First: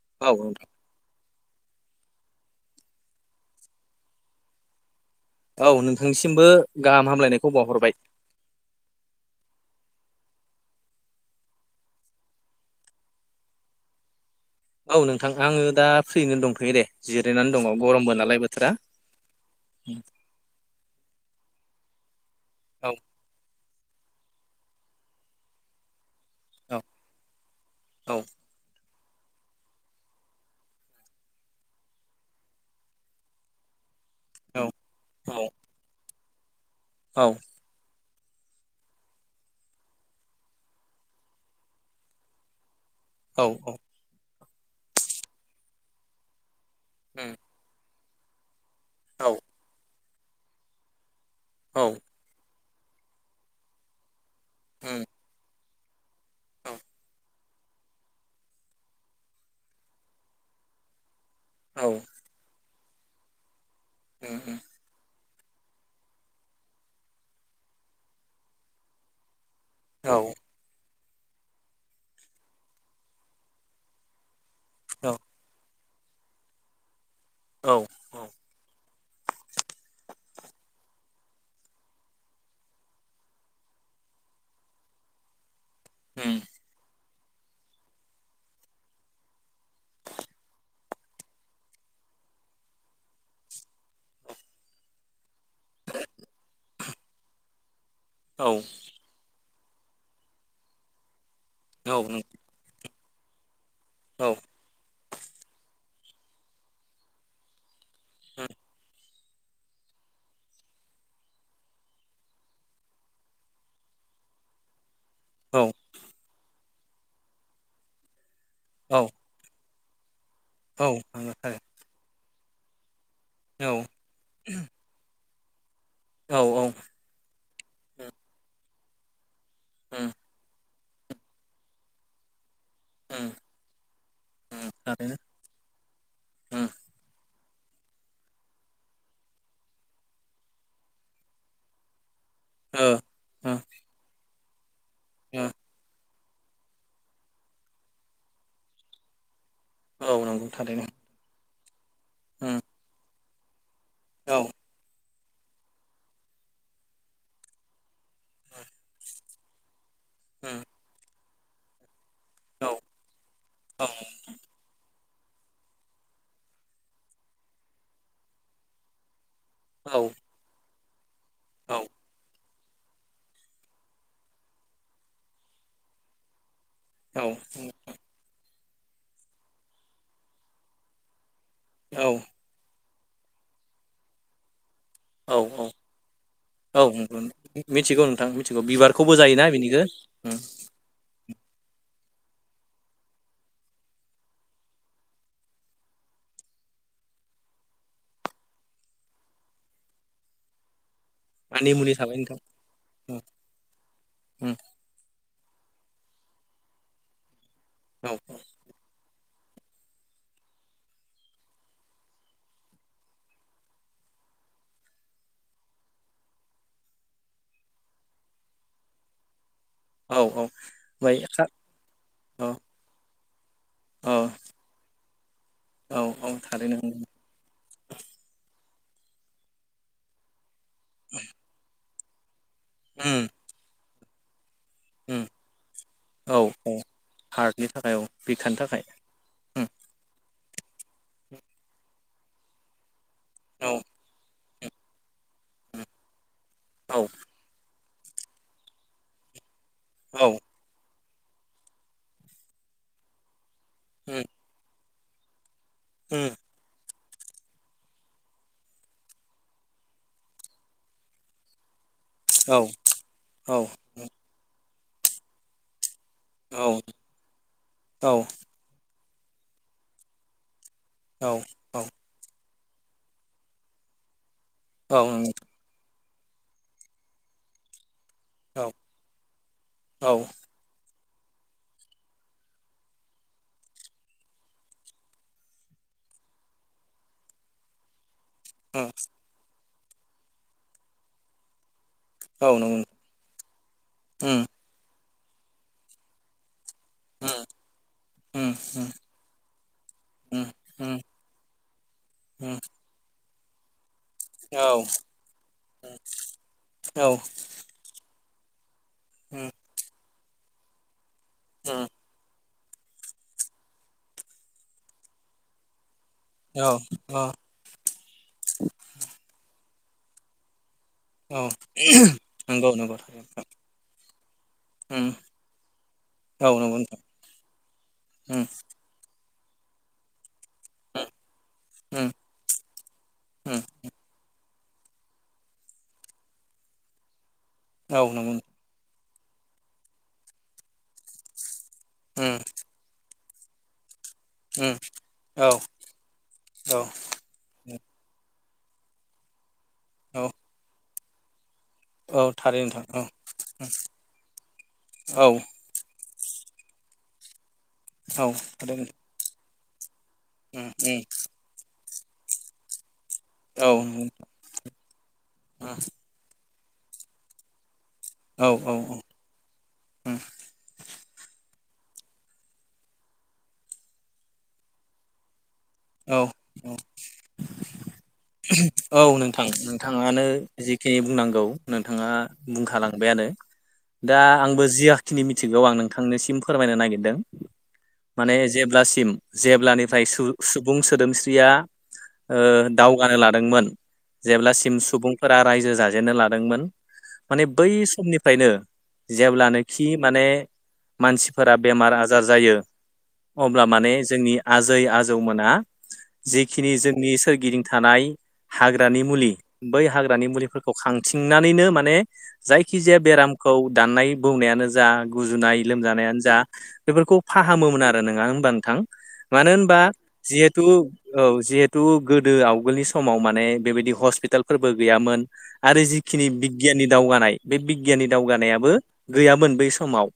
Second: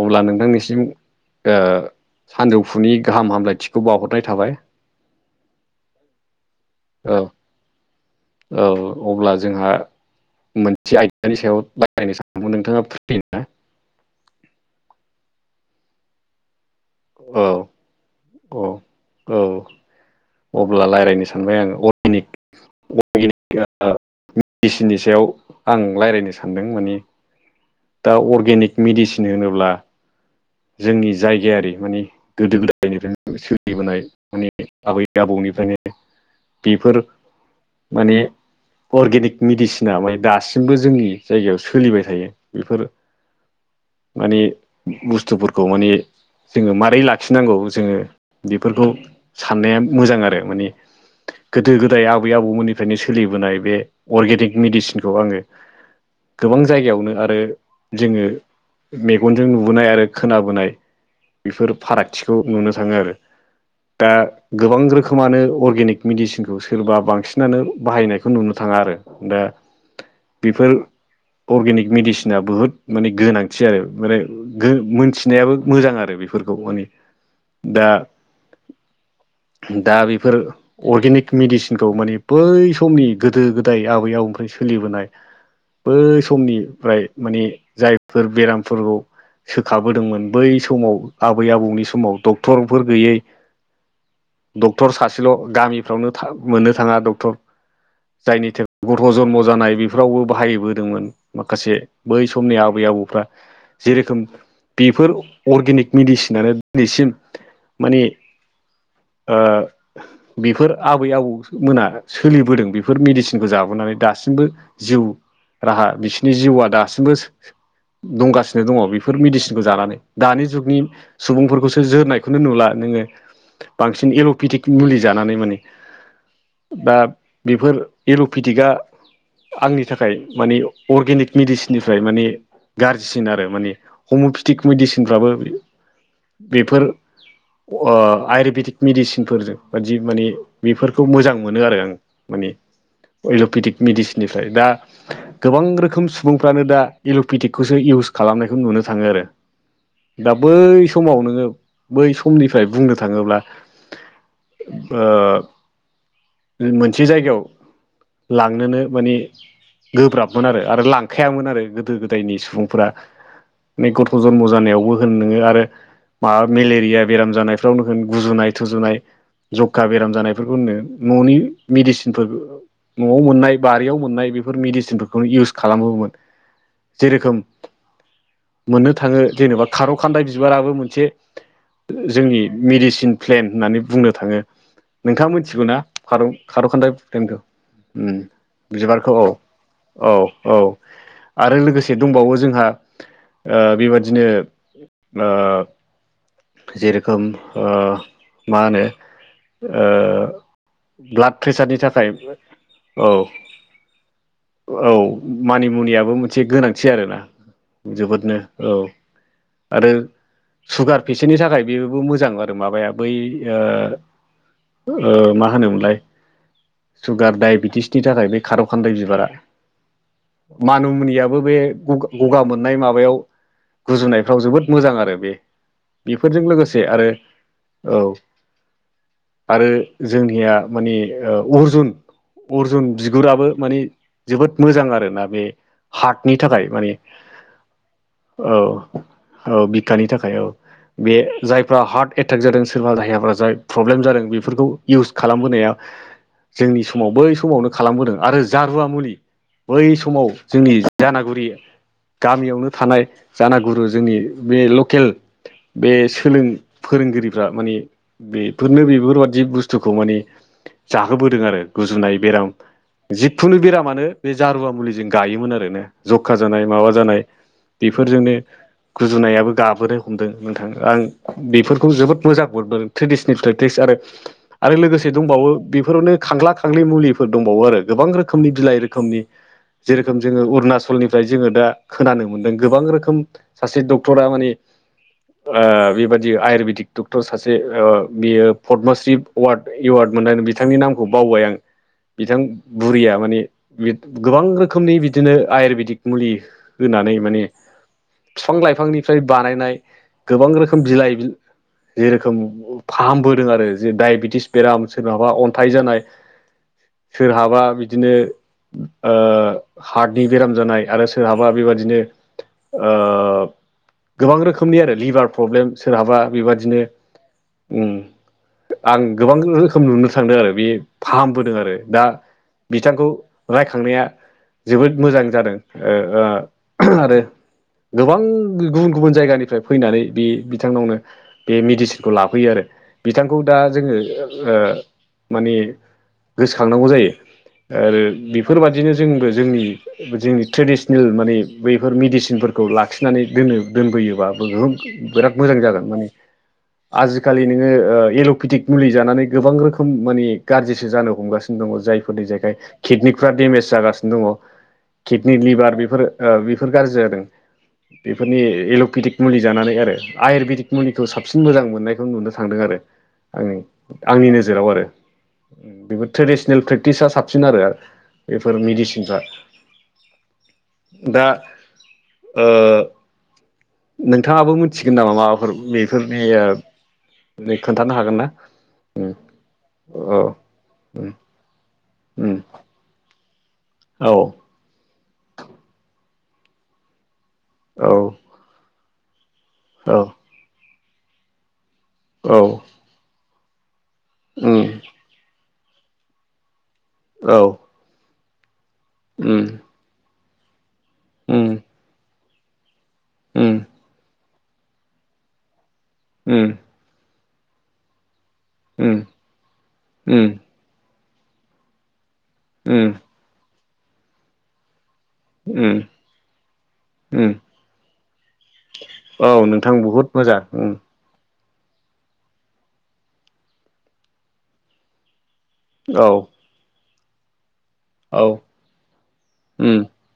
अब्ला औ नोंथां नोंथांनिसिम ओ सानजौफुनि गाहाम हामलायथिखौ बावहरनाय थाबाय। औ नोंथांनिसिमबो गाहाम औ हामलायनायखौ बावहरबाय। औ अब्ला जोंहा मोनसे आयदानि सायाव [unintelligible] नोंथाङा फ्रि ना? औ नोंथां आङो दा फ्रियैनो दंथयो दे औ जिरायनानै दङ गरमबो नालाय औ बोथोरा। औ अब्ला रायज्लायनो सानबाय आङो औ अर्गेनिक [unintelligible] मेडिसिननि सायाव आं रायज्लायनो सानदों औ माने दा औ अर्गेनिक मेडिसिन होनोब्ला जोंनि जायगायारि माने गोदो गोदायनिफ्राय सोलिबोनाय माने औ आबै औ आबौनिफ्रायनो बेफोर औ माने अर्गेनिक मेडिसिना माने दासिमबो जोंनि जायगायाव सोलिबाय थायो। बेफोर औ औ। माने बुस्थुफोरखौ माने जोंङो मारै उम लाखिनांगौ जोंङो बेफोरखौ औ साननाया मोजां आरो माने गोदो औ गोदाय आब बै आबौमोननिफ्रायनो सोलिबोनाय बे अर्गेनिक उम मेडिसिनखौ आङो गोबां औ जायगायावनो आरो जोंङो मेगनजों नुबोनाय आरो खोनाबोनाय बेफोर औ फाराग खाथिखौ नुनो थाङो आरो दा उम उम गोबां रोखोम रोखोमानो अर्गेनिक मेडिसिनखौ सोरबा बांसिनानो बाहायनायखौ नुनो थाङा आरो दा। औ। बेफोर अर्गेनिक मेडिसिना बुहुत माने गोनांथि आरो माने गो औ मोनथिनायाबो मोजां आरो बेफोरखौ माने औ दा दा बेफोर अर्गेनिक मेडिसिनखौ माने बै समनि गोदो गोदाय आबै आबौनिफ्राय सोलिबोनाय बै उम समनिफ्राय माने जायफोर बेरामफोरखौ सोखाबोदोंमोन बै समाव आबै आबौनि समाव डक्टरफोर गैयै [inaudible] डक्टर सासेल' गामिफ्रावनो था मोननो थाङा डक्टर औ जायनि औ थे गथ' जन्म जानाय बेफोरावबो बाहायबोदोंमोन माखासे नों बै समनि आबै आबौफ्रा। जेरोखोम बेफोर अर्गेनिक मेडिसिनानो दिनैसिम माने बेफोर आबै आबौ मोना सोलिबोदों बेफोर मेडिसिनखौ जाबोनानै दासिमबो जिउ राहा बिसोरनि जिउआ दासिमबो दंगासिनो दङ औ बेफोर मेडिसिनखौ जानानै। दानि जुगनि औ नंगौ थारैनो औ सुबुंफोरखौसो जोरनायखौनो नुला नोंङो औ बांसिन एल'पिटिक मुलि जानानै माने औ दा बेफोर एर'पेटिकआ आंनि उम थाखाय माने अर्गेनिक मेडिसिननिफ्राय माने उम गाज्रिसिन आरो माने हमिअपेटिक उम थारैनो मेडिसिनफ्राबो उम बेफोर अ आयुरबेदिक मेडिसिनफोरजों बायदि माने बेफोरखौ मोजां मोनो आरो आं। माने ओ ओ अइल'पेटिक मेडिसिननिफ्राय दा गोबां रोखोम सुबुंफ्रानो दा एल'पेटिकखौसो इउस खालामनायखौ नुनो थाङो आरो। ओ औ दा नंगौ बै थारैनो समाव नोङो बै उम समनिफ्राय बुंनो थाङोब्ला औ। ओ मोनसे जायगायाव लांनोनो मानि गोब्राबमोन आरो उम आरो लांखायामोन आरो गोदो गोदायनि औ सुबुंफोरा औ नै गथ' जनम जानायावबो होन नोङो आरो मा मेलेरिया बेराम जानायफ्रावनो होन गुजुनाय थुजुनाय जखा औ बेराम जानायफोरखौ होननो न'नि औ मेडिसिनफोर न'आव मोननाय बारियाव मोननाय बेफोर मेडिसिनफोरखौनो इउस खालामोमोन। औ जेरोखोम मोननो थाङो जेनेबा खार' खान्दाय बिबाराबो मोनसे औ जोंनि मेडिसिन प्लेन होननानै बुंनो थाङो। नोंथाङा औ मिथिगौ औ। ना खारौ खारौ औ खान्दाय नंगौ, प्लेनखौ मिथिगौ उम नोंथां मिथिगौ। बिबारखौ बिबारखौबो औ जायोना बेनिखो? औ ओ औ आरो लोगोसे आ दंबावो जोंहा बेबादिनो आ जेरोखोम ओ मा होनो ओ ब्लाट मानि प्रेसारनि मुनि थाबाय थाखायबो नोंथां औ। उम उम औ मानि मुनियाबो मोनसे गोनांथि आरोना औ जोबोदनो। औ आरो सुगार बिसोरनि थाखाय बेबो मोजां आरो माबाया बै ओ ओ मा होनोमोनलाय सुगार डायबेटिसनि थाखाय बे खारौ खान्दाय बिबारा। औ ओमफ्राय मानिमुनियाबो खा बे गगा गगा औ मोननाय माबायाव औ गुजुनायफ्राव जोबोद मोजां आरो बे औ औ बेफोरजों थारैनो लोगोसे आरो औ आरो जोंनिया मानि ओ अर्जुन, अर्जुन उम बिगुराबो मानि जोबोद मोजां उम आरोना बे हार्टनि औ थाखाय औ मानि। हार्टनि थाखाय औ बिखानि थाखाय। औ उम बिखानि थाखाय औ बे जायफ्रा हार्ट एटेक जादों सोरबा जायहा जाय औ प्रब्लेम जादों बेफोरखौ इउस खालामबोनाया जोंनि औ समाव बै समावनो खालामबोदों आरो जारुवा मुलि बै समाव औ जोंनि जानागुरि गामियावनो थानाय जानागुरु जोंनि उम बे लकेल बे उम सोलों फोरोंगिरिफ्रा माने बेफोरनो बेफोरबादि बुस्थुखौ माने जाहोबोदों आरो गुजुनाय बेराम औ औ जिखुनु बेरामानो बे जारुवा मुलिजों गायोमोन ओरैनो। जख्खा जानाय औ माबा जानाय औ बेफोरजोंनो गुजुनायाबो गाबोदों मोनदों नोंथां आं औ बेफोरखौ जोबोद मोजां मोनदों ट्रेडिसनेल प्रेक्ट्रेस आरो आरो लोगोसे दंबावो बेफोरावनो खांग्ला खांग्लि मुलिफोर दंबावो आरो गोबां रोखोम रोखोमनि औ बिलाइ रोखोमनि औ जोङो अरूणाचनि फ्राय जोङो दा खोनानो मोनदों गोबां रोखोम सासे डक्टरा माने ओ बेबादि आयुरवेदिक डक्टर सासे ओ बियो पदमश्रि वार्ड एवार्ड मोननानै बिथांनि नामखौ बावबाय आं बिथां औ नंगौ बुरिया माने गोबां उम रोखोमनि बिदिनो आयुरवेदिक मुलि होनानै माने उम उम बिफां उम लाइफांनिफ्राय बानायनाय उम गोबां रोखोम उम बिलाइ जेरोखोम उम फाहामबोदों आरो जे दडायबेटिस औ बेराम सोरहाबा अन्थाइ औ जानाय सोरहाबा बिदिनो उम हार्टनि बेराम जानाय आरो सोरहाबा बेबादिनो ओ गोबां रोखोमनि आरो लिभार प्रब्लेम सोरहाबा औ बेबादिनो औ ओम आं गोबां रोखोम नुनो थांदों आरो बे औ फाहामबोदों आरो दा नंगौ नंगौ बिथांखौ नोंथां रायखांनाया जोबोद उम मोजां जादों ओ ओ औ नंगौ आरो गोबां नोंथां गुबुन गुबुन जायगानि फ्राय फैनानै बे बिथांनावनो बे उम मेडिसिनखौ लाफैयो आरो बिथांखौ दा उम जोङो ओ माने गोसोखांनांगौ जायो औ आरो नंगौ बेफोरबा बिदिनो जोंबो जोंनि जोंनि ट्रेडिसनेल माने बैफोर उम मेडिसिनफोरखौ ला आखिनानै दोन दोनबोयोबा उम बिराद औ मोजां जागोन माने औ आ आजिखालि नोङो एल'पेटिक मुलि जानानै गोबां रोखोम माने औ गाज्रिसो जानो हमगासिनो दङ। जायफोरनि औ थारै जायगायाव नोंथां औ किडनिफ्रा डेमेज जागासिनो दङ औ किडनि लिभार बेफोरो ओ बेफोर गाज्रि जादों औ बेफोरनि थारै उम एल'केटिक मुलि जानानै आरो आयुरवेदिक उम मुलिखौ साबसिन मोजां मोननायखौ नुनो थांदों आरो आंनि औ आंनि नोजोराव आरो बेबो ट्रेडिसन रियेल प्रेकटिसा साबसिन आरो बेफोर उम मेडिसिनफ्रा औ दा ओ नोंथाङाबो मिथिगोन नामा माबाफोर बे औ सोरनिबियो खोन्थानो हागोन ना औ नोंथां नोंथाङानो औ। जिखिनि बुंनांगौ नोंथाङा बुंखालांबायानो औ दा आंबो जियाखिनि मिथिगौ आं नोंथांनिसिम फोरमायनो नागिरदों। औ माने जेब्लासिम औ जेब्लानिफ्राय सुबुं सोदोमस्रिया ओ दावगानो लादोंमोन उम जेब्लासिम सुबुंफोरा रायजो जाजेननो लादोंमोन औ माने बै समनिफ्रायनो उम जेब्लानाखि माने उम मानसिफोरा बेमार आजार जायो उम अब्ला माने जोंनि आजै आजौमोना उम जिखिनि जोंनि सोरगिदिं थानाय हाग्रानि उम मुलि बै हाग्रानि उम मुलिफोरखौ खौ खांथिंनानैनो माने उम जायखिजाया बेरामखौ दाननाय बौनायानो जा गुजुनाय उम लोमजानायानो जा बेफोरखौ उम फाहामोमोन आरो नङा होनबा नोंथां औ मानो नोंथां होनबा बहुद मोजां जिहेतु औ जिहेथु गोदो आवगोलनि समाव माने बेबायदि हस्पितालफोरबो गैयामोन आरो औ जिखिनि बिगियाननि दावगानाय बे बिगियाननि औ दावगानायाबो गैयामोन बै उम समाव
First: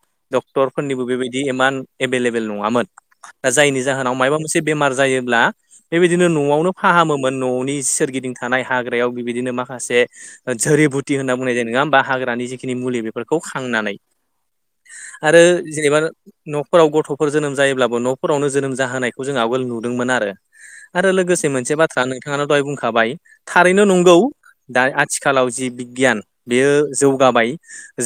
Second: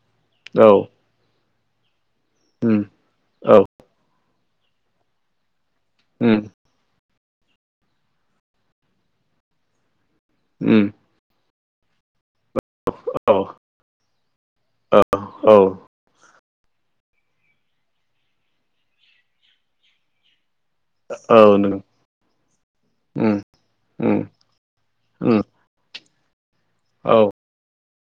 औ डक्टरफोरनिबो बेबायदि इमान एभेलेबेल उम नङामोन दा औ जायनि जाहोनाव माबा मोनसे बेमार जायोब्ला बेबायदिनो उम न'आवनो फाहामोमोन न'नि सोरगिदिं थानाय हाग्रायाव बिबायदिनो माखासे उम जोरिबुथि होनना बुंनाय जायो नङा होमबा हाग्रानि जिखिनि मुलि औ बेफोरखौ खांनानै आरो औ जेनेबा न'फोराव गथ'फोर जोनोम जायोब्लाबो न'फोरावनो जोनोम जाहोनायखौ जोंहा आगोल नुदोंमोन आरो। आरो औ लोगोसे मोनसे नों बाथ्रा नोंथाङानो दहाय बुंखाबाय उम थारैनो नंगौ। उम दा उम आथिखालाव जि बिगियान बेयो औ जौगाबाय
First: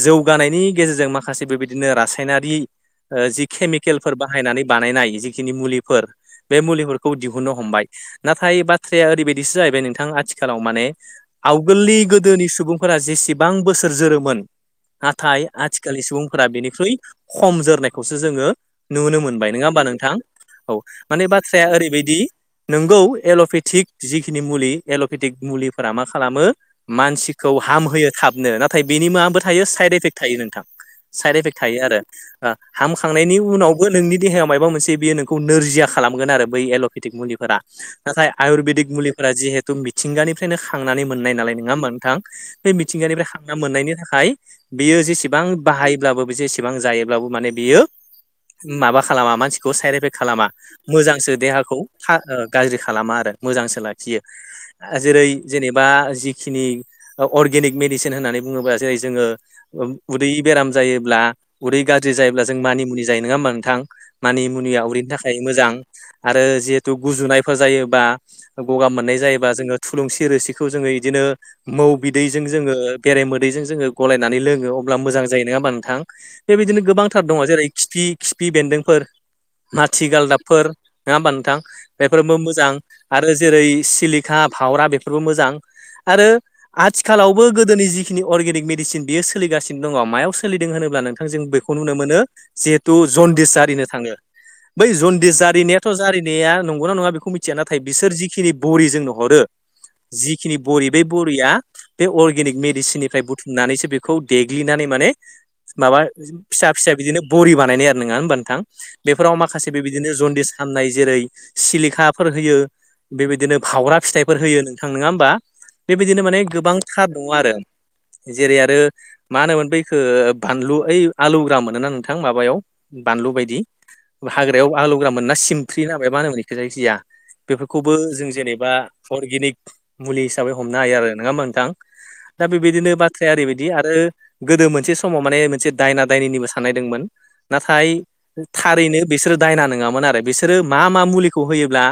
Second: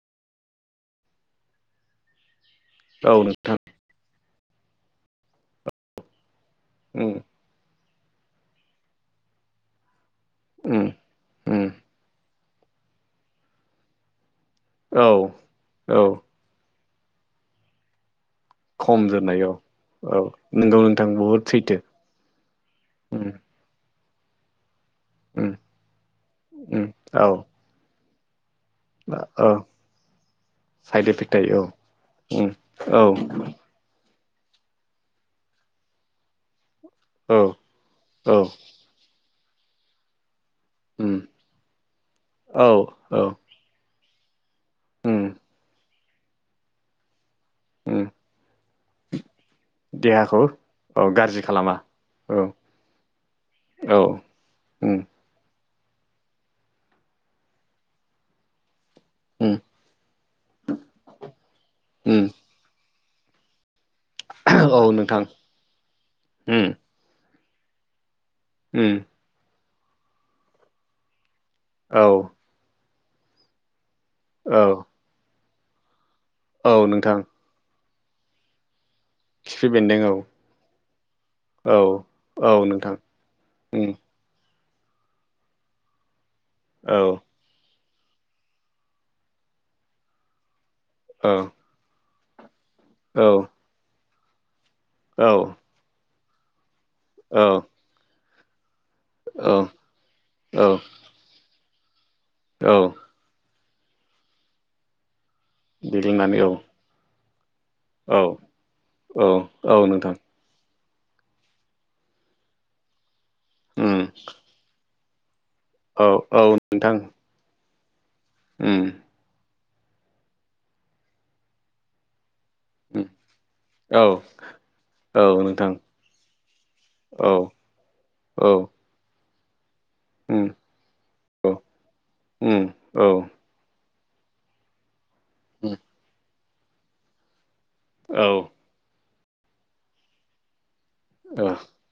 जौगानायनि गेजेरजों माखासे बेबायदिनो रासायनारि औ जि नोंथां के ल फोर बाहायनानै बानायनाय जिखिनि मुलिफोर बे मुलिफोरखौ उम दिहु दिहुननो हमबाय नाथाय बाथ्राया ओरैबायदिसो जाहैबाय नोंथां आथिखालाव माने उम उम आवगोलनि गोदोनि सुबुंफोरा जेसेबां बोसोर जोरोमोन औ नाथाय आथिखालनि औ सुबुं फोर बेनिख्रुइ हम जोरनायखौसो जोङो खम नुनो जोरनाय औ मोनबाय नङा होमबा नोंथां? औ औ नोंगौ नोंथां माने बहुद बाथ्राया सैथो ओरैबायदि नोंगौ उम एल'पेथिक जिखिनि मुलि एल'पेटिक उम मुलिफोरा मा खालामो उम औ मानसिखौ हामहोयो थाबनो न नाथाय बेनि माबो औ थायो साइड इफेक्ट थायो नोंथां। साइड इफेक्ट थायो आरो उम औ हामखांनायनि उनाव नोंनि देहायाव मबा मोनसे बेयो नोंखौ नोरजया खालामोन आरो बै एल' आ औ मफोरा नाथाय औ आयुरवेदिक मुलिफोरा जिहेतु मिथिंगानिफ्रायनो ख खांनानै उम मोननाय नालाय नङा होमबा नोंथां औ बे औ मिथिंगानिफ्राय मोननायनि थाखाय बियो उम जेसेबां बाहायब्लाबो बे जेसेबां जायोब्लाबो माने बेयो उम माबा खालामा मानसिखौ साइद एफेक्ट देहाखौ खालामा औ मोजांसो गाज्रि खालामा देहाखौ औ गाज्रि खालामा आरो मोजांसो औ लाखियो। उम जेरै जेनेबा जिखिनि अर्गेनिक मेडिसिन होननानै बुङोबा जेरै जोङो उम उदै बेराम जायोब्ला उदै गाज्रि उम जायोब्ला जों मानि मुनि जायो नङा होमबा नोंथां? मानि औ मुनिया उदैनि नोंथां थाखाय मोजां आरो उम जिहेथु गुजुनायफोर जायोबा गगा उम मोननाय जायोबा जोङो थुलुंसि रोसिखौ जोङो बिदिनो मौ औ बिदैजों - जोङो बेराय मोदैजों जोङो गलायनानै औ लोङो अब्ला मोजां जायो नङा होमबा नोंथां? औ बेबायदिनो नोंथां गोबांथार दङ जेरै खिफि खिफि बेन्दोंफोर। खिफि माथि बेन्दों औ गालदाबफोर नङा होमबा नोंथां औ बेफोरबो औ मोजां नोंथां आरो जेरै उम सिलिक बिखा फावरा बेफोरबो मोजां आरो औ आथिखालाव गोदोनि जिखिनि अर्गेनिक मेडिसिन बेयो सोलिानो दङ मायाव सोलिदों होनोब्ला नोंथां औ जों बेखौ नुनो मोनो जिहेथु औ जनदिस जारिनो थाङो बै जन्दिस जारिनायाथ' जारिनाया नंगौना नङा बेखौ औ मिथिया नाथाय बिसोर जिखिनि बरिजों हरो औ जिखिनि औ बरि बे बरिया बे अर्गेनिक औ मेडिसिननिफ्राय बुथुम होननानैसो बेखौ देग्लिनानै माने माबा देग्लिनानै औ फिसा फिसा बिदिनो बरि बानायनाय आरो नङा औ होनबा नोंथां औ बेफोराव माखासे औ बबादिनो नोंथां ज जन्दिस खालामनाय जेरै सिलिखाफोर होयो बेबायदिनो उम बावग्रा फिथाइफोर होयो नों ां नङा होमबा औ बेबायदिनो माने औ नोंथां गोबांथार नङ आरो जेरै आरो उम मा होनोमोन बै ओ बानलु ओइ आलुग्रा मोनो ना नोंथां माबायाव उम बानलु बायदि औ हाग्रायाव आलौग्रा मोनो औ ना नोंथां सिमफ्रि होनो ना मा मानो होनोखो जायखिजाया औ बेफोरखौबो जों औ जेनेबा नि अरगेनिक मुलि उम हिसाबै ह नाय आरो नङा होनबा औ नोथां दा उम बेबादिनो औ बाथ्राया ओरैबादि आरो गोदो मोनसे सम समाव माने मोनसे उम दायना दायनिनिबो साननायदोंमोन नाथाय औ थारैनो बिसोरो दायना नङामोन आरो बिसोरो मा मा मुलिखौ औ होयोब्ला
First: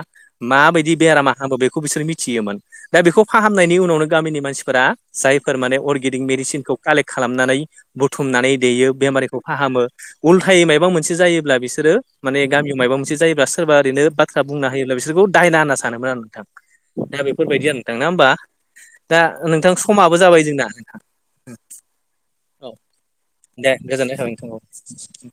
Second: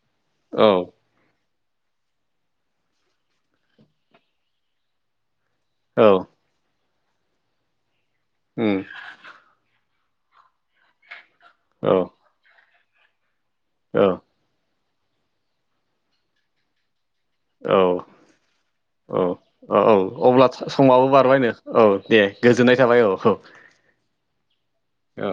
औ माबायदि बेरामा फाहामो बेखौ बिसोर मिथियोमोन दा बेखौ फाहामनायनि उनावनो गामिनि मानसिफोरा जायफोर माने औ अर्गेनिक मेडिसिनखौ कालेक्ट खालामनानै बुथुमनानै उम देयो बेमारिखौ फाहामो उल्थायै माबा मोनसे जायोब्ला औ बिसोरो माने गामियाव माबा मोनसे जायोब्ला सोरबा औ ओरैनो ब बुंना होयोब्ला बिसोरखौ दायना होनना सानोमोन आरो नोंथां दा बेफोरबायदि आरो नोंथां ना होमबा औ दा नोंथां औ औ समाबो जाबाय अब्ला जोंना समाबो बारबायनो औ दे गोजोननाय थाबाय औ औ दे गोजोननाय थाबायथां ओ। औ